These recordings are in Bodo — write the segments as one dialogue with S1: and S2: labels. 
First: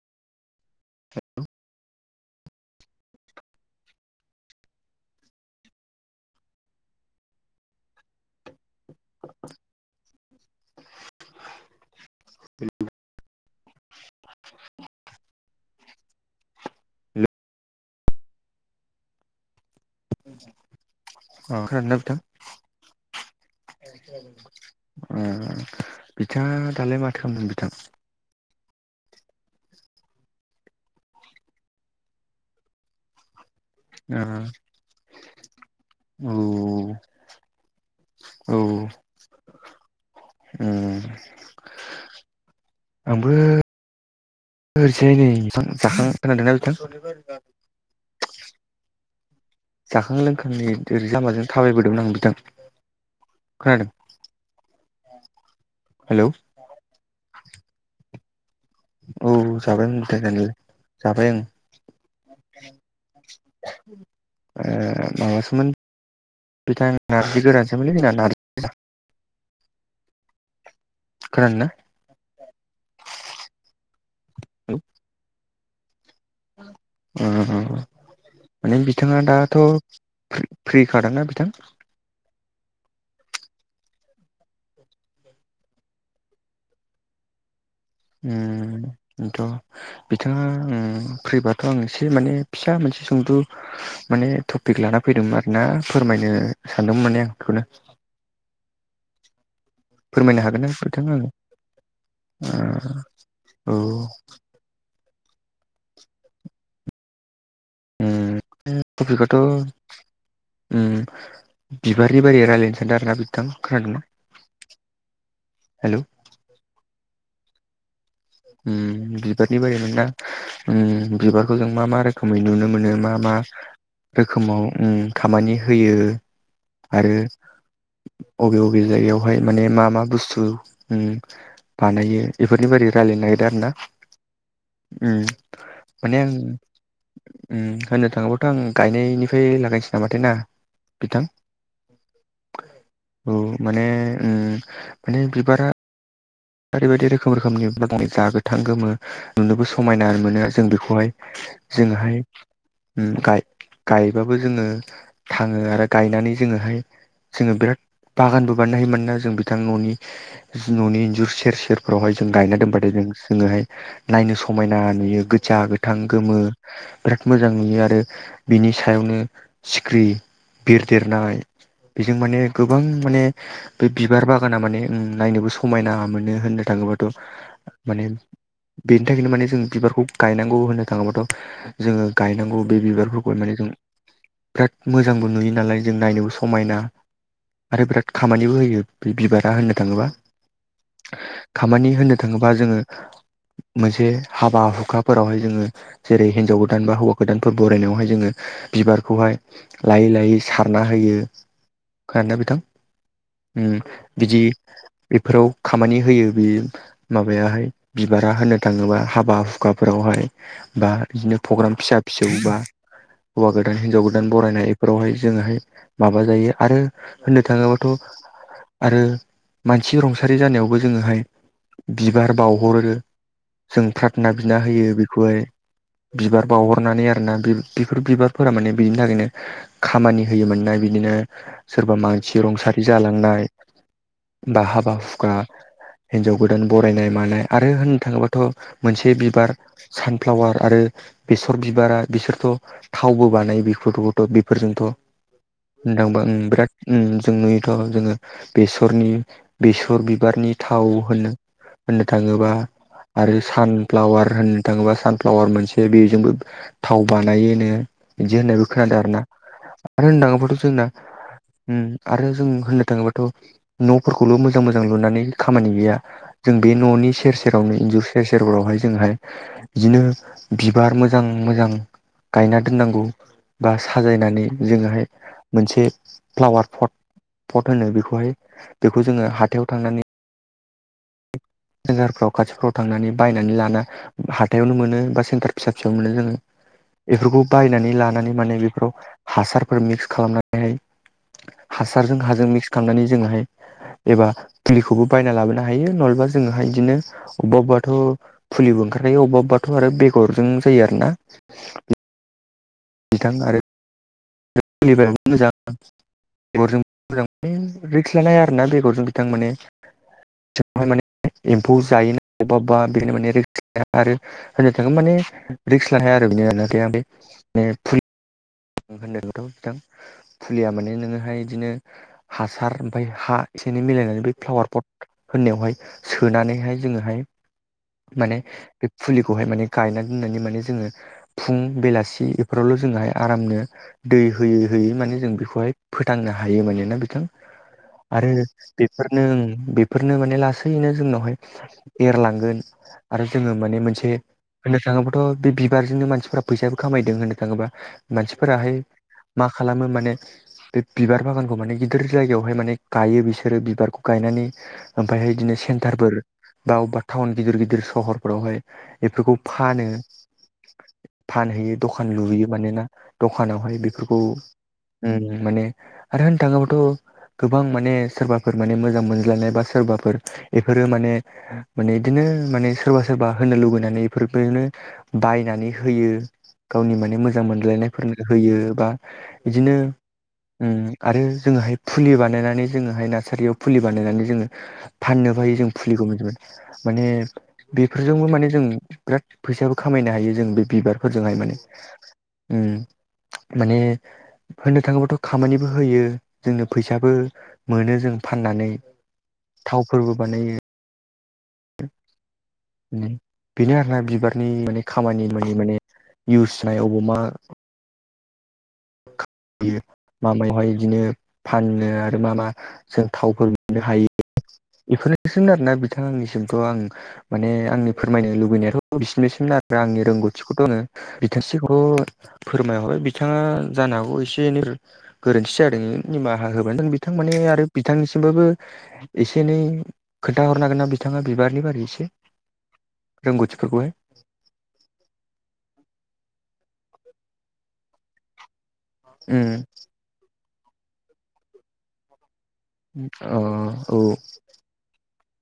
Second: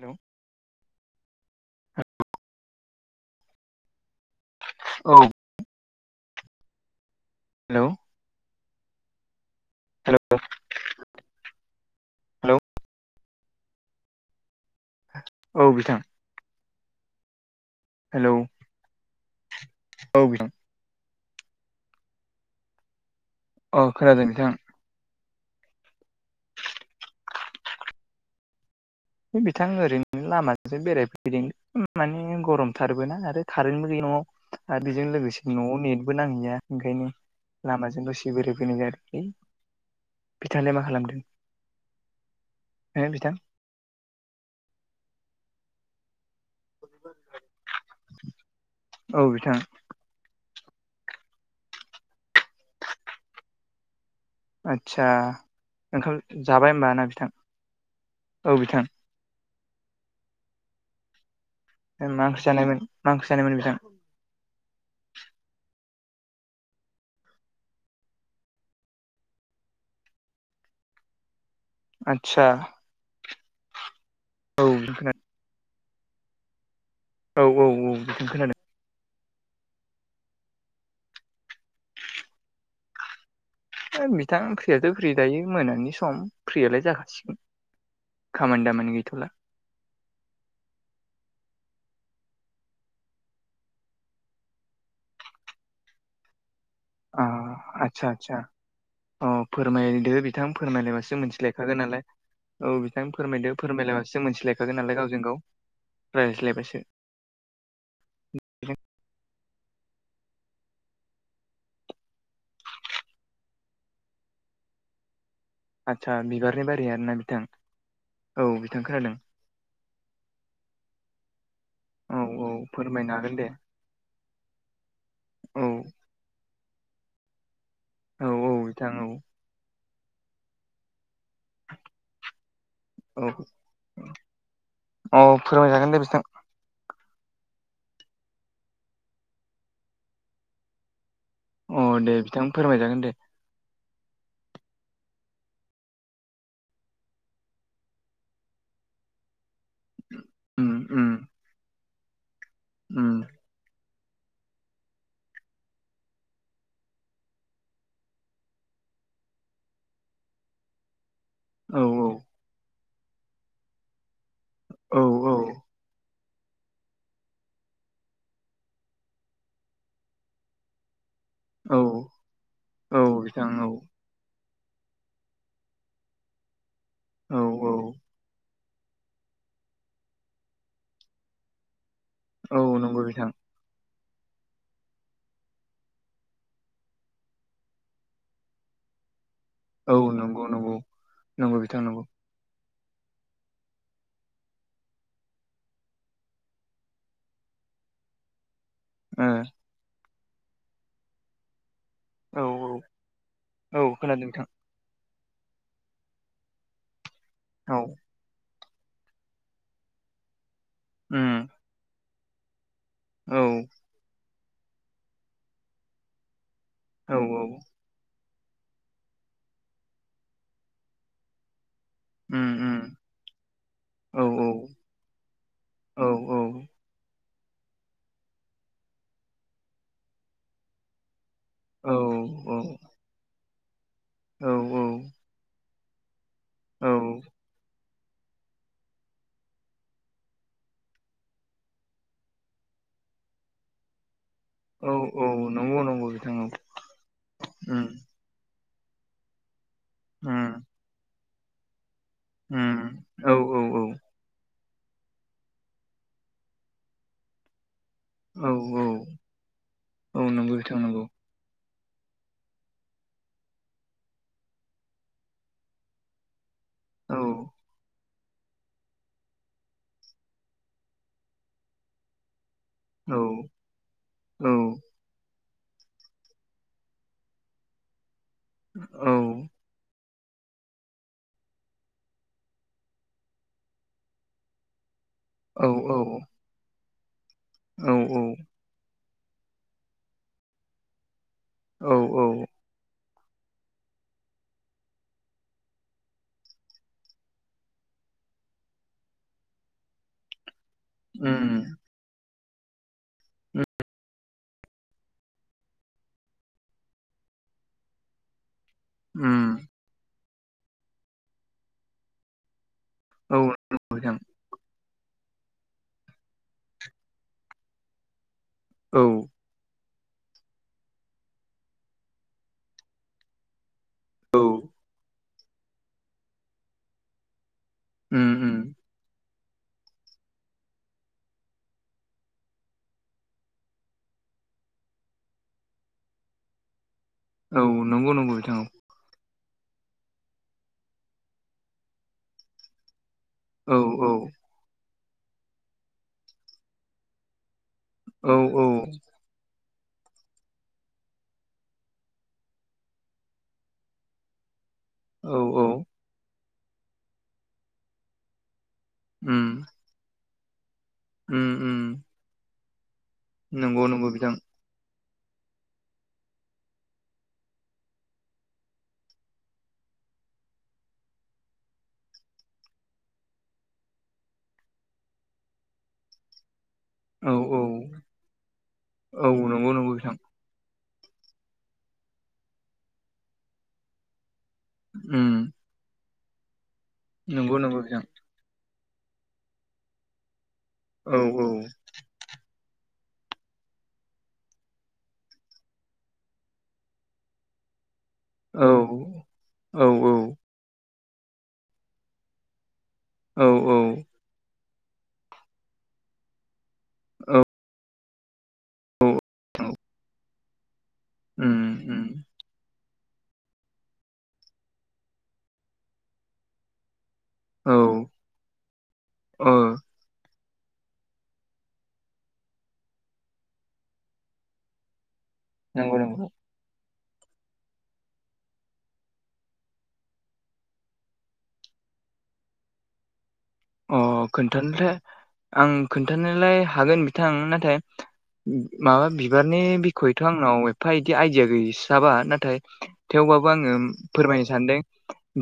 S1: हेलौ
S2: [unintelligible]
S1: औ हेलौ हेल' औ बिथां
S2: हेल'
S1: हेलौ औ बिथां
S2: अ खोनादों ना बिथां
S1: अ खोनादों बिथां
S2: ओ बिथाङा दालाय माथो खामदों बिथां
S1: है बिथां ओरैनो लामाजों बेरायफैदों माने गरमथारबोना आरो कारेन्टबो गैया न'आव आरो बेजों लोगोसे न'आव नेट बो
S2: ओ
S1: नांहैया ओंखायनो लामाजों दसे
S2: औ
S1: बेराय फैनाय जादों लै
S2: उम
S1: नोङो बिथां
S2: ओरैजायनै जाखां खोनादोंना नोंथां
S1: औ बिथां
S2: जाखां लोंखां नै एरै लामाजों थाबायबोदोंमोन आं बिथां खोनादों
S1: आदसा
S2: हेलौ
S1: ओंखाम जाबाय होमबा ना बिथां औ बिथां
S2: औ जाबायमोन बिथां जानायालाय जाबाय ओं
S1: मा ओंख्रा जानायमोन मा ओंख्रि जानायमोन बिथां
S2: माबासोमोन बिथां नारजि गोरानसोमोनलै जोंना नार खोनादोंना
S1: आदसा औ
S2: ओ
S1: [unintelligible]
S2: [inaudible]
S1: औ औ औ बिथां खोनादों
S2: माने बिथाङा दाथ फ्रि फ्रिखा दां ना बिथां
S1: हो बिथां फ्रियाथ फ्रि दायो मोनानि सम फ्रियालाय जाखासिगोन खामानि
S2: उम
S1: दामानि गैथ'ला
S2: बेनोथ' बिथाङा फ्रिबाथ आं एसे माने फिसा मोनसे सोंलु माने टपिक लाना फैदोंमोन आरोना फोरमायनो सानदोंमोन माने
S1: आ
S2: आं बेखौनो
S1: आदसा आदसा अ फोरमायदो
S2: फोरमायनो
S1: बिथां
S2: हागोन ना नोंथां
S1: फोरमायलायबासो
S2: आङो
S1: मिथिलायखागोन नालाय औ बिथां फोरमायदो
S2: ओ औ
S1: फोरमायलायबासो मोनथिलायखागोन नालाय गावजों गाव रायज्लायबासो
S2: उम टपिकगाथ' उम बिबारनि बारि रायलायनो सानदों आरो ना बिथां खोनादों ना [inaudible]
S1: आदसा बिबारनि बारि आरोना बिथां औ बिथां
S2: उम
S1: खोनादों
S2: बिबारनि बारि मोनना उम बिबार जों मा मा
S1: औ
S2: रोखोमै
S1: औ
S2: नुनो मोनो मा
S1: फोरमायनो हागोन
S2: मा?
S1: दे
S2: रोखोमाव ओम खामानि
S1: औ
S2: होयो। आरो
S1: औ औ
S2: बबे बबे
S1: बिथां औ
S2: जायगायावहाय माने मा मा बुस्थु बानायो बेफोरनि बारै
S1: औ
S2: रायलायनो नागिरदों
S1: अ
S2: आरोना
S1: फोरमायजागोन दे
S2: माने
S1: बिथां
S2: आं। होननो थाङोब्लाथ आं गायनायनिफ्राय लागायनोसै नामाथाय ना बिथां
S1: अ दे बिथां फोरमायजागोन दे।
S2: औ माने ओ माने बिबारा ओरैबायदि रोखोम रोखोमनि जा गोथां गोमो। नुनोबो समायना मोनो जों
S1: उम उम
S2: बेखौहाय जोंङोहाय
S1: उम
S2: ओम गाय गायबाबो जोङो थाङो आरो गायनानै जोङोहाय जोङो बिराद बागानबो बानायनो हायो मानोना जों बिथां न'नि न'नि इन्जुर सेर
S1: औ
S2: सेरफ्रावहाय जों गायना दोनबाथाय जों जोङोहाय नायनो समायना
S1: औ
S2: नुयो
S1: औ
S2: गोजा गोथां थां गोमो। बिराद मोजां नुयो आरो बिनि सायावनो सिख्रि बिरदेरनाय बेजों
S1: औ
S2: माने गोबां माने
S1: औ बिथां औ
S2: बे बिबार बागाना माने ओम नायनोबो समायना मोनो होननो थाङोबाथ
S1: औ औ
S2: माने ओ बेनि थाखायनो माने जों बिबारखौ गायनांगौ होननो थाङोबाथ' जोङो
S1: औ
S2: गायनांगौ बे
S1: नंगौ बिथां
S2: बिबारफोरखौ माने जों बिराद मोजांबो नुयो नालाय जों नायनोबो समायना। आरो बिराद खामानिबो होयो बे बिबारा होनोबा
S1: औ नंगौ नंगौ। नंगौ बिथां
S2: खामानि
S1: नंगौ
S2: होननो थाङोबा जोङो मोनसे हाबा हुखाफोरावहाय जोङो जेरै हिनजाव गोदान बा हौवा गोदानफोर बरायनायावहाय जोङो।
S1: ओ
S2: बिबारखौहाय लायै लायै सारना होयो। खोनादों ना
S1: औ
S2: बिथां?
S1: औ खोनादों
S2: बिदि
S1: नोंथां
S2: बेफोराव खामानि होयो बियो बे माबायाहाय
S1: औ
S2: बिबारा होनो थाङोबा हाबा हुखाफोरावहाय बा बिदिनो
S1: उम
S2: पग्राम फिसा फिसौ बा
S1: औ
S2: हौवा गोदान हिनजाव गोदान गोदान बरायनाय बेफोरावहाय जोङोहाय माबा जायो आरो
S1: औ
S2: होननो थाङोब्लाथ' आरो मानसि रुंसारि जानायावबो जोङोहाय। बिबार
S1: उम उम
S2: बावहरो। जों
S1: औ
S2: फ्राधना बिना होयो बेखौहाय
S1: औ औ
S2: बिबार बावहरनानै आरोना बे बि बेफोर बिबारफोरा माने बिदिनि थाखायनो खामानि होयोमोननाय बिदिनो
S1: औ
S2: सोरबा मानसि रुंसारि जालांनाय
S1: औ
S2: बा हाबा हुखा हिनजाव गोदान
S1: औ
S2: बरायनाय मानाय आरो होननो थाङोबाथ' मोनसे बिबार सानफ्लावार आरो बेसर बिबारा बिसोरथ' थावबो बानायो बेखौथ'। थ' बेफोरजोंथ'
S1: औ औ नंगौ नंगौ
S2: होनोथांबा
S1: बिथां
S2: ओम
S1: औ
S2: बिराद जों नुयोथ'
S1: उम
S2: जोङो बेसरनि बेसर
S1: उम
S2: बिबारनि थाव होनो। होननो थाङोबा
S1: उम औ
S2: आरो
S1: औ
S2: सानफ्लावार होनो थाङोबा सानफ्लावार मोनसे बेजोंबो थाव बानायो होनो बिदि
S1: औ
S2: होननायबो
S1: औ
S2: खोनादों आरोना आरो होननो
S1: औ नंगौ
S2: थाङोबाथ'
S1: बिथां
S2: जोंना
S1: नंगौ
S2: आरो जों होननो थाङोबाथ' न'फोरखौल' मोजां मोजां लुनानै खामानि गैया। जों बे न'नि
S1: औ
S2: सेर सेरावनो एन्जुर सेर सेरफोरावहाय जोंहाय बिदिनो बिबार मोजां मोजां। गायना दोननांगौ।
S1: औ
S2: बा साजायनानै
S1: औ
S2: जोङोहाय मोनसे फ्लावार पट पट होनो बेखौहाय बेखौ
S1: औ
S2: जोङो हाथायाव थांनानै। सेन्जारफ्राव खाथिफ्राव थांनानै बायनानै लाना हाथायावनो मोनो बा सेन्टार
S1: औ
S2: फिसा फिसायावनो मोनो जोङो बेफोरखौ बायनानै
S1: औ उम
S2: लानानै
S1: उम
S2: माने बेफोराव हासारफोर मिक्स खालामनानैहाय हासारजों
S1: औ
S2: हाजों मिक्स नानै जोङोहाय एबा फुलिखौबो बायना लाबोनो हायो नहलेबि जोंङोहाय बिदिनो अबा अबबाथ' फुलिबो ओंखारखायो अबेबाथ' आरो बेगरजों फोयो आरो ना
S1: नंगौ
S2: बिथां आरोनिफ्राय मोजां मोजां रिक्स लानो हारा आरो ना बेगरजों बिथां माने बेवहाय माने एम्फौ जायोना अबेबा बबा बेनो माने रिक्स लाया आरो
S1: बिथां
S2: होन थोन माने रिक्स लानो हाया आरो बेनि ओफ्राय माने फलि
S1: औ
S2: होनदोंथ' बिथां फुलिया माने नोङोहाय बिदिनो हासार ओमफ्राय हा एसे एनै मिलायनानै बे
S1: उम
S2: फ्लावार पट होननायावहाय सोनानैहाय जोङोहाय माने
S1: उम
S2: फुलिखौहाय माने गायनानै दोननानै माने जोङो फुं बेलासि बेफोरावल' जोंहाय आरामनो दै होयै होयै माने जों बेखौहाय फोथांनो हायो मानोना बिथां
S1: औ नंगौ
S2: आरो
S1: नंगौ बिथां
S2: बेफोरनो बेफोरनो माने लासैनो जोंनावहाय एरलांगोन आरो जोङो
S1: औ
S2: माने मोनसे
S1: औ
S2: होननो थाङोब्लाथ' बे बिबारजोंनो मानसिफोरा फैसाबो खामायदों होननो थाङोब्ला
S1: औ
S2: मानसिफोराहाय मा खालामो माने बे बिबार बागानखौ माने गिदिर जायगायावहाय माने गायो बिसोरो बिबारखौ गायनानै
S1: औ
S2: ओमफ्रायहाय बिदिनो
S1: औ
S2: सेन्टारफोर बा अबेबा टाउन गिदिर गिदिर सहरफोरावहाय बेफोरखौ
S1: उम
S2: फानो
S1: उम
S2: फानहैयो
S1: उम
S2: दखान लुहैयो मानोना दखानावहाय
S1: नंगौ नंगौ
S2: बेफोरखौ
S1: बिथां
S2: ओ माने आरो होननो थाङोबाथ' गोबां माने सोरबाफोर माने मोजां मोनज्लायनाय बा सोरबाफोर बेफोरो माने माने बिदिनो माने सोरबा सोरबा होनो लुबैनानै बेफोरबायदिनो बायनानै होयो गावनि माने
S1: औ
S2: मोजां
S1: औ
S2: मोनलायनायफोरनो होयो बा
S1: औ नंगौ
S2: बिदिनो
S1: नंगौ बिथां
S2: आरो जोङोहाय फुलि बानायनानै जोङोहाय नार्सारियाव फुलि बानायनानै जोङो
S1: उम
S2: फाननोबो हायो जों फुलिखौ माने
S1: नंगौ नंगौ बिथां
S2: बेफोरजोंबो माने जों बिराद फैसाबो खामायनो हायो जों बे
S1: औ
S2: बिबारफोरजोंहाय माने उम माने होननो थाङोबाथ' खामानिबो होयो जोंनो फैसाबो मोनो जों
S1: औ
S2: फाननानै
S1: औ
S2: थावफोरबो बानायो
S1: औ
S2: बेनो आरोना बिबारनि माने खामानि मानि माने इउस होननाय अबाव मा
S1: औ
S2: मा मायावहाय बिदिनो
S1: उम
S2: फानो
S1: उम
S2: आरो मा मा जों थावफोर बिनो हायो बेफोरनोसै आरोना बिथां आंनिसिमथ' आं माने
S1: औ
S2: आंनि फोरमायनो लुबैनायाथ'
S1: ओ
S2: बिसिनिसैमोन आरो आंनि रोंगौथि रोगौथिखौथ फोरमायहरबाय बिथाङा जानो हागौ एसे एनै गोरोन्थि जादों
S1: नंगौ नंगौ
S2: निमाहा होबानो बिथां माने आरो बिथांनिसिमबाबो एसे एनै खोन्थााहरनो हागोन ना बिथाङा बिबारनि बारै एसे रोंगौथिफोरखौहाय
S1: अ खोन्थानोलाय आं खोन्थानोलाय हागोन बिथां नाथाय माबा
S2: उम
S1: बिबारनि बिखयथ' आंनाव एफा इदि आइडिया गैसाबा नाथाय
S2: अ
S1: थेवबाबो आङो
S2: औ
S1: फोरमायनो सानदों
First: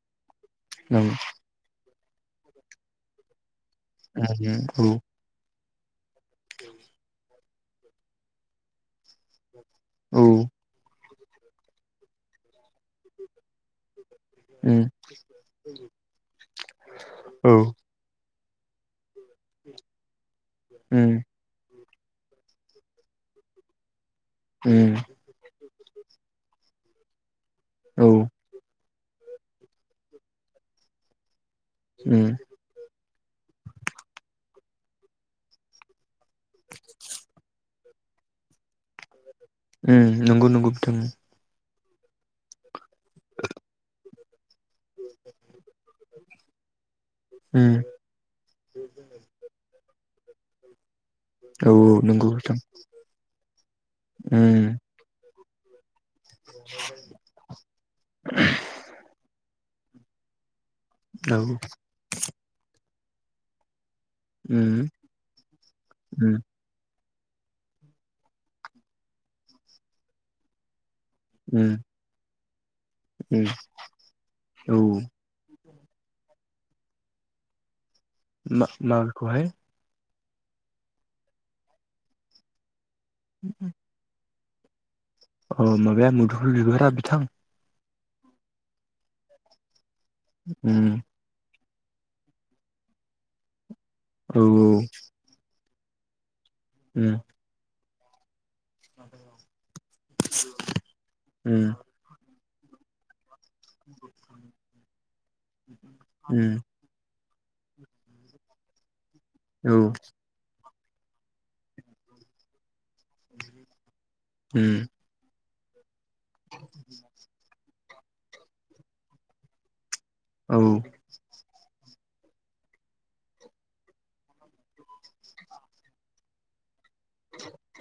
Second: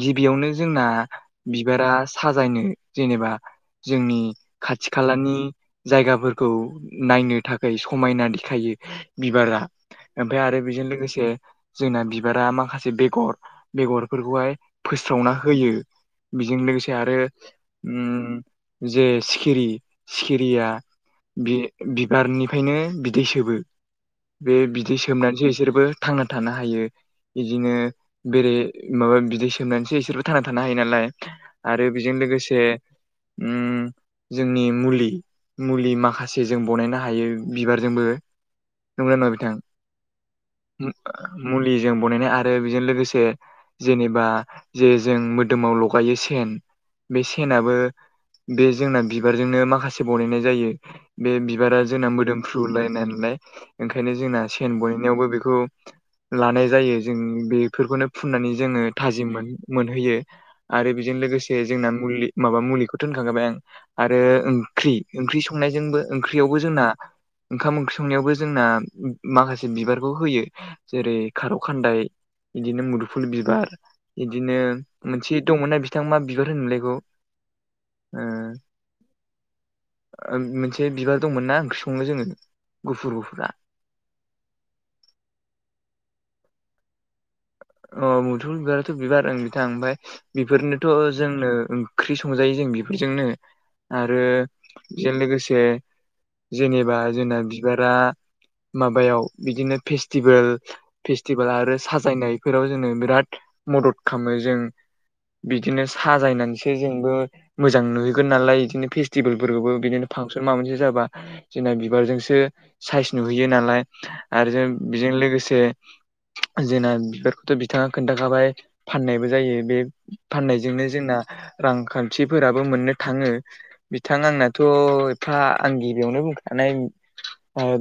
S1: गिबियावनो जोंना
S2: नंगौ
S1: बिबारा साजायनो जेनेबा जोंनि
S2: औ
S1: खाथि खालानि जायगाफोर खौ नायनो थाखाय समायना देखायो बिबारा
S2: औ
S1: ओमफ्राय आरो बेजों लोगोसे जोंना बिबारा माखासे बेगर बेगरफोरखौहाय
S2: उम
S1: फोस्रावना होयो बेजों लोगोसे आरो
S2: औ
S1: जे सिखिरि सिखिरिया
S2: उम
S1: बि बिबारनिफ्रायनो बिदै सोबो बे
S2: उम
S1: बिदै सोबनानैसो बिसोरबो थांना थानो हायो बिदिनो
S2: औ
S1: बेरे माबा बिदै सोंबनानैसो इसोरबो थांना थानो हायो नालाय आरो बेजों
S2: उम
S1: लोगोसे से ओम जोंनि मा मुलि मुलि माखा से जों बानायनो हायो बिबारजोंबो नंगौ ना नङा बिथां
S2: नंगौ नंगौ बिथां उम
S1: मुलिजों बनायनाय आरो बेजों लोगोसे जेनेबा जे जों मोदोमाव लगायो सेन बे सेनाबो
S2: उम
S1: बे जोंना बिबारजोंनो माखासे बनायनाय जायो बे
S2: औ
S1: बिबारा जोंना
S2: नंगौ बिथां
S1: मोदोमफ्रुलायनाय नालाय ओंखायनो जोंना
S2: उम
S1: सेन बानायनाय बो बेखौ लानाय जायो जों बे फोरखौनो फुननानै जोङो थाजिम मोनहैयो आरो बेजों
S2: औ
S1: लोगोसे जोंना मुलि माबा मुलिखौथ होनखांखाबाय आं आरो
S2: उम
S1: ओंख्रि ओंख्रि संनायावबो
S2: उम
S1: संनायजोंबो जोंना ओंखाम ओंख्रिं संनायावबो जोंना माखासे बिबारखौ होयो जेरै खार
S2: उम
S1: खान्दाय बिदिनो मुदुफुल
S2: उम
S1: बिबार बिदिनो
S2: औ
S1: मोनसे दंमोनना बिथां मा बिबार होनोमोनलाय बेखौ
S2: मा माबेखौहाय
S1: मोनसे बिबार दंमोनना ओंख्रि सङो जोङो गुफुर गुफु
S2: उम-उम अ माबाया मुदुफल बिबारा बिथां
S1: अ मुदुफुल बिबाराथ' बिबार बिथां ओमफ्राय
S2: उम
S1: बेफोरनोथ' जोंनो ओंख्रि संजायो जों बेफोरजोंनो आरो
S2: औ
S1: बेजों लोगोसे जेनेबा
S2: उम
S1: जोंना बिबारा माबायाव बिदिनो फेस्टिभेल फेस्टिभेल
S2: उम
S1: आरो साजायनायफोराव जोङो बिराद मदद खालामो जों बिदिनो
S2: उम
S1: साजायनानैसो मोजां नुगोन नालाय बिदिनो फेसतिबेल फोरावबो
S2: औ
S1: बिदिनो फांसन बेफोर माबा मोनसे जाबा जोंना बिबारजोंसो साइस नुहैयो नालाय आरो ज
S2: उम
S1: बेजों लोगोसे जोंना बे बिथाङा खोन्थाखाबाय फाननायबो जायो बे
S2: औ
S1: फाननायजोंनो जोंना रांखान्थिफोराबो मोननो थाङो बिथां आंनाथ' एफा आं गिबियावनो बुंखानाय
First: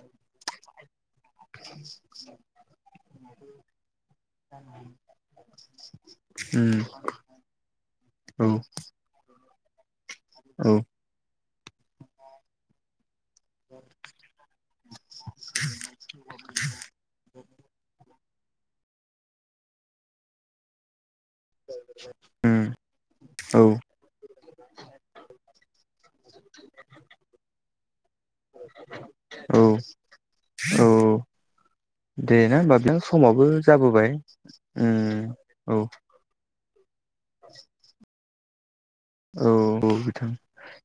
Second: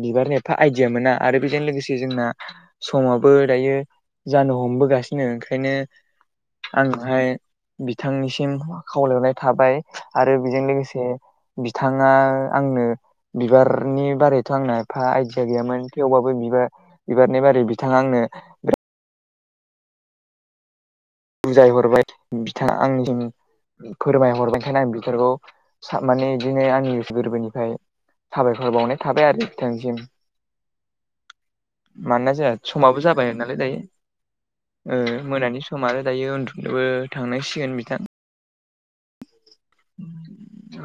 S1: बिबारनि एफा आइदिया मोना आरो बेजों लोगोसे जोंना समावबो दायो जानो हमबोगासिनो ओंखायनो
S2: उम
S1: आङोहाय
S2: औ
S1: बिथांनिसिम खावलायनाय थाबाय आरो बेजों
S2: औ
S1: लोगोसे बिथाङा आंनो बिबारनि बारैथ' आंनो एफा आइडिया गैयामोन थेवबाबो बिबार बिबारनि बारै बिथाङा आंनो बुजायहरबाय बिथाङा
S2: उम
S1: आं दिनि
S2: औ
S1: फोरमायहरनायखायनो आं बिसोरखौ माने बिदिनो आंनि गोसो गोरबोनिफ्राय साबायखर बावनाय थाबाय आरो
S2: औ
S1: बिथांनिसिम [inaudible]
S2: औ
S1: मानोना
S2: दे
S1: जाया
S2: ना होमबा बिथां
S1: समाबो जाबाय नालाय दायो
S2: जाबोबाय उम
S1: मोनानि
S2: औ
S1: सम आरो दायो उन्दुनोबो थांनांसिगोन बिथां
S2: औ-औ बिथां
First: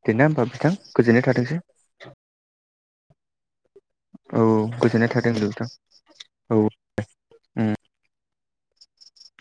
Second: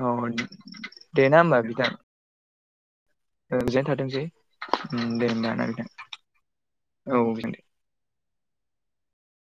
S1: औ
S2: देना होमबा बिथां
S1: दे
S2: गोजोननाय
S1: ना
S2: थाथोंसै
S1: होमबा बिथां गोजोननाय थाथोंसै
S2: औ गोजोननाय
S1: उम दे
S2: थाथों
S1: होमबा
S2: बिथां औ
S1: नोंथां औ दे
S2: उम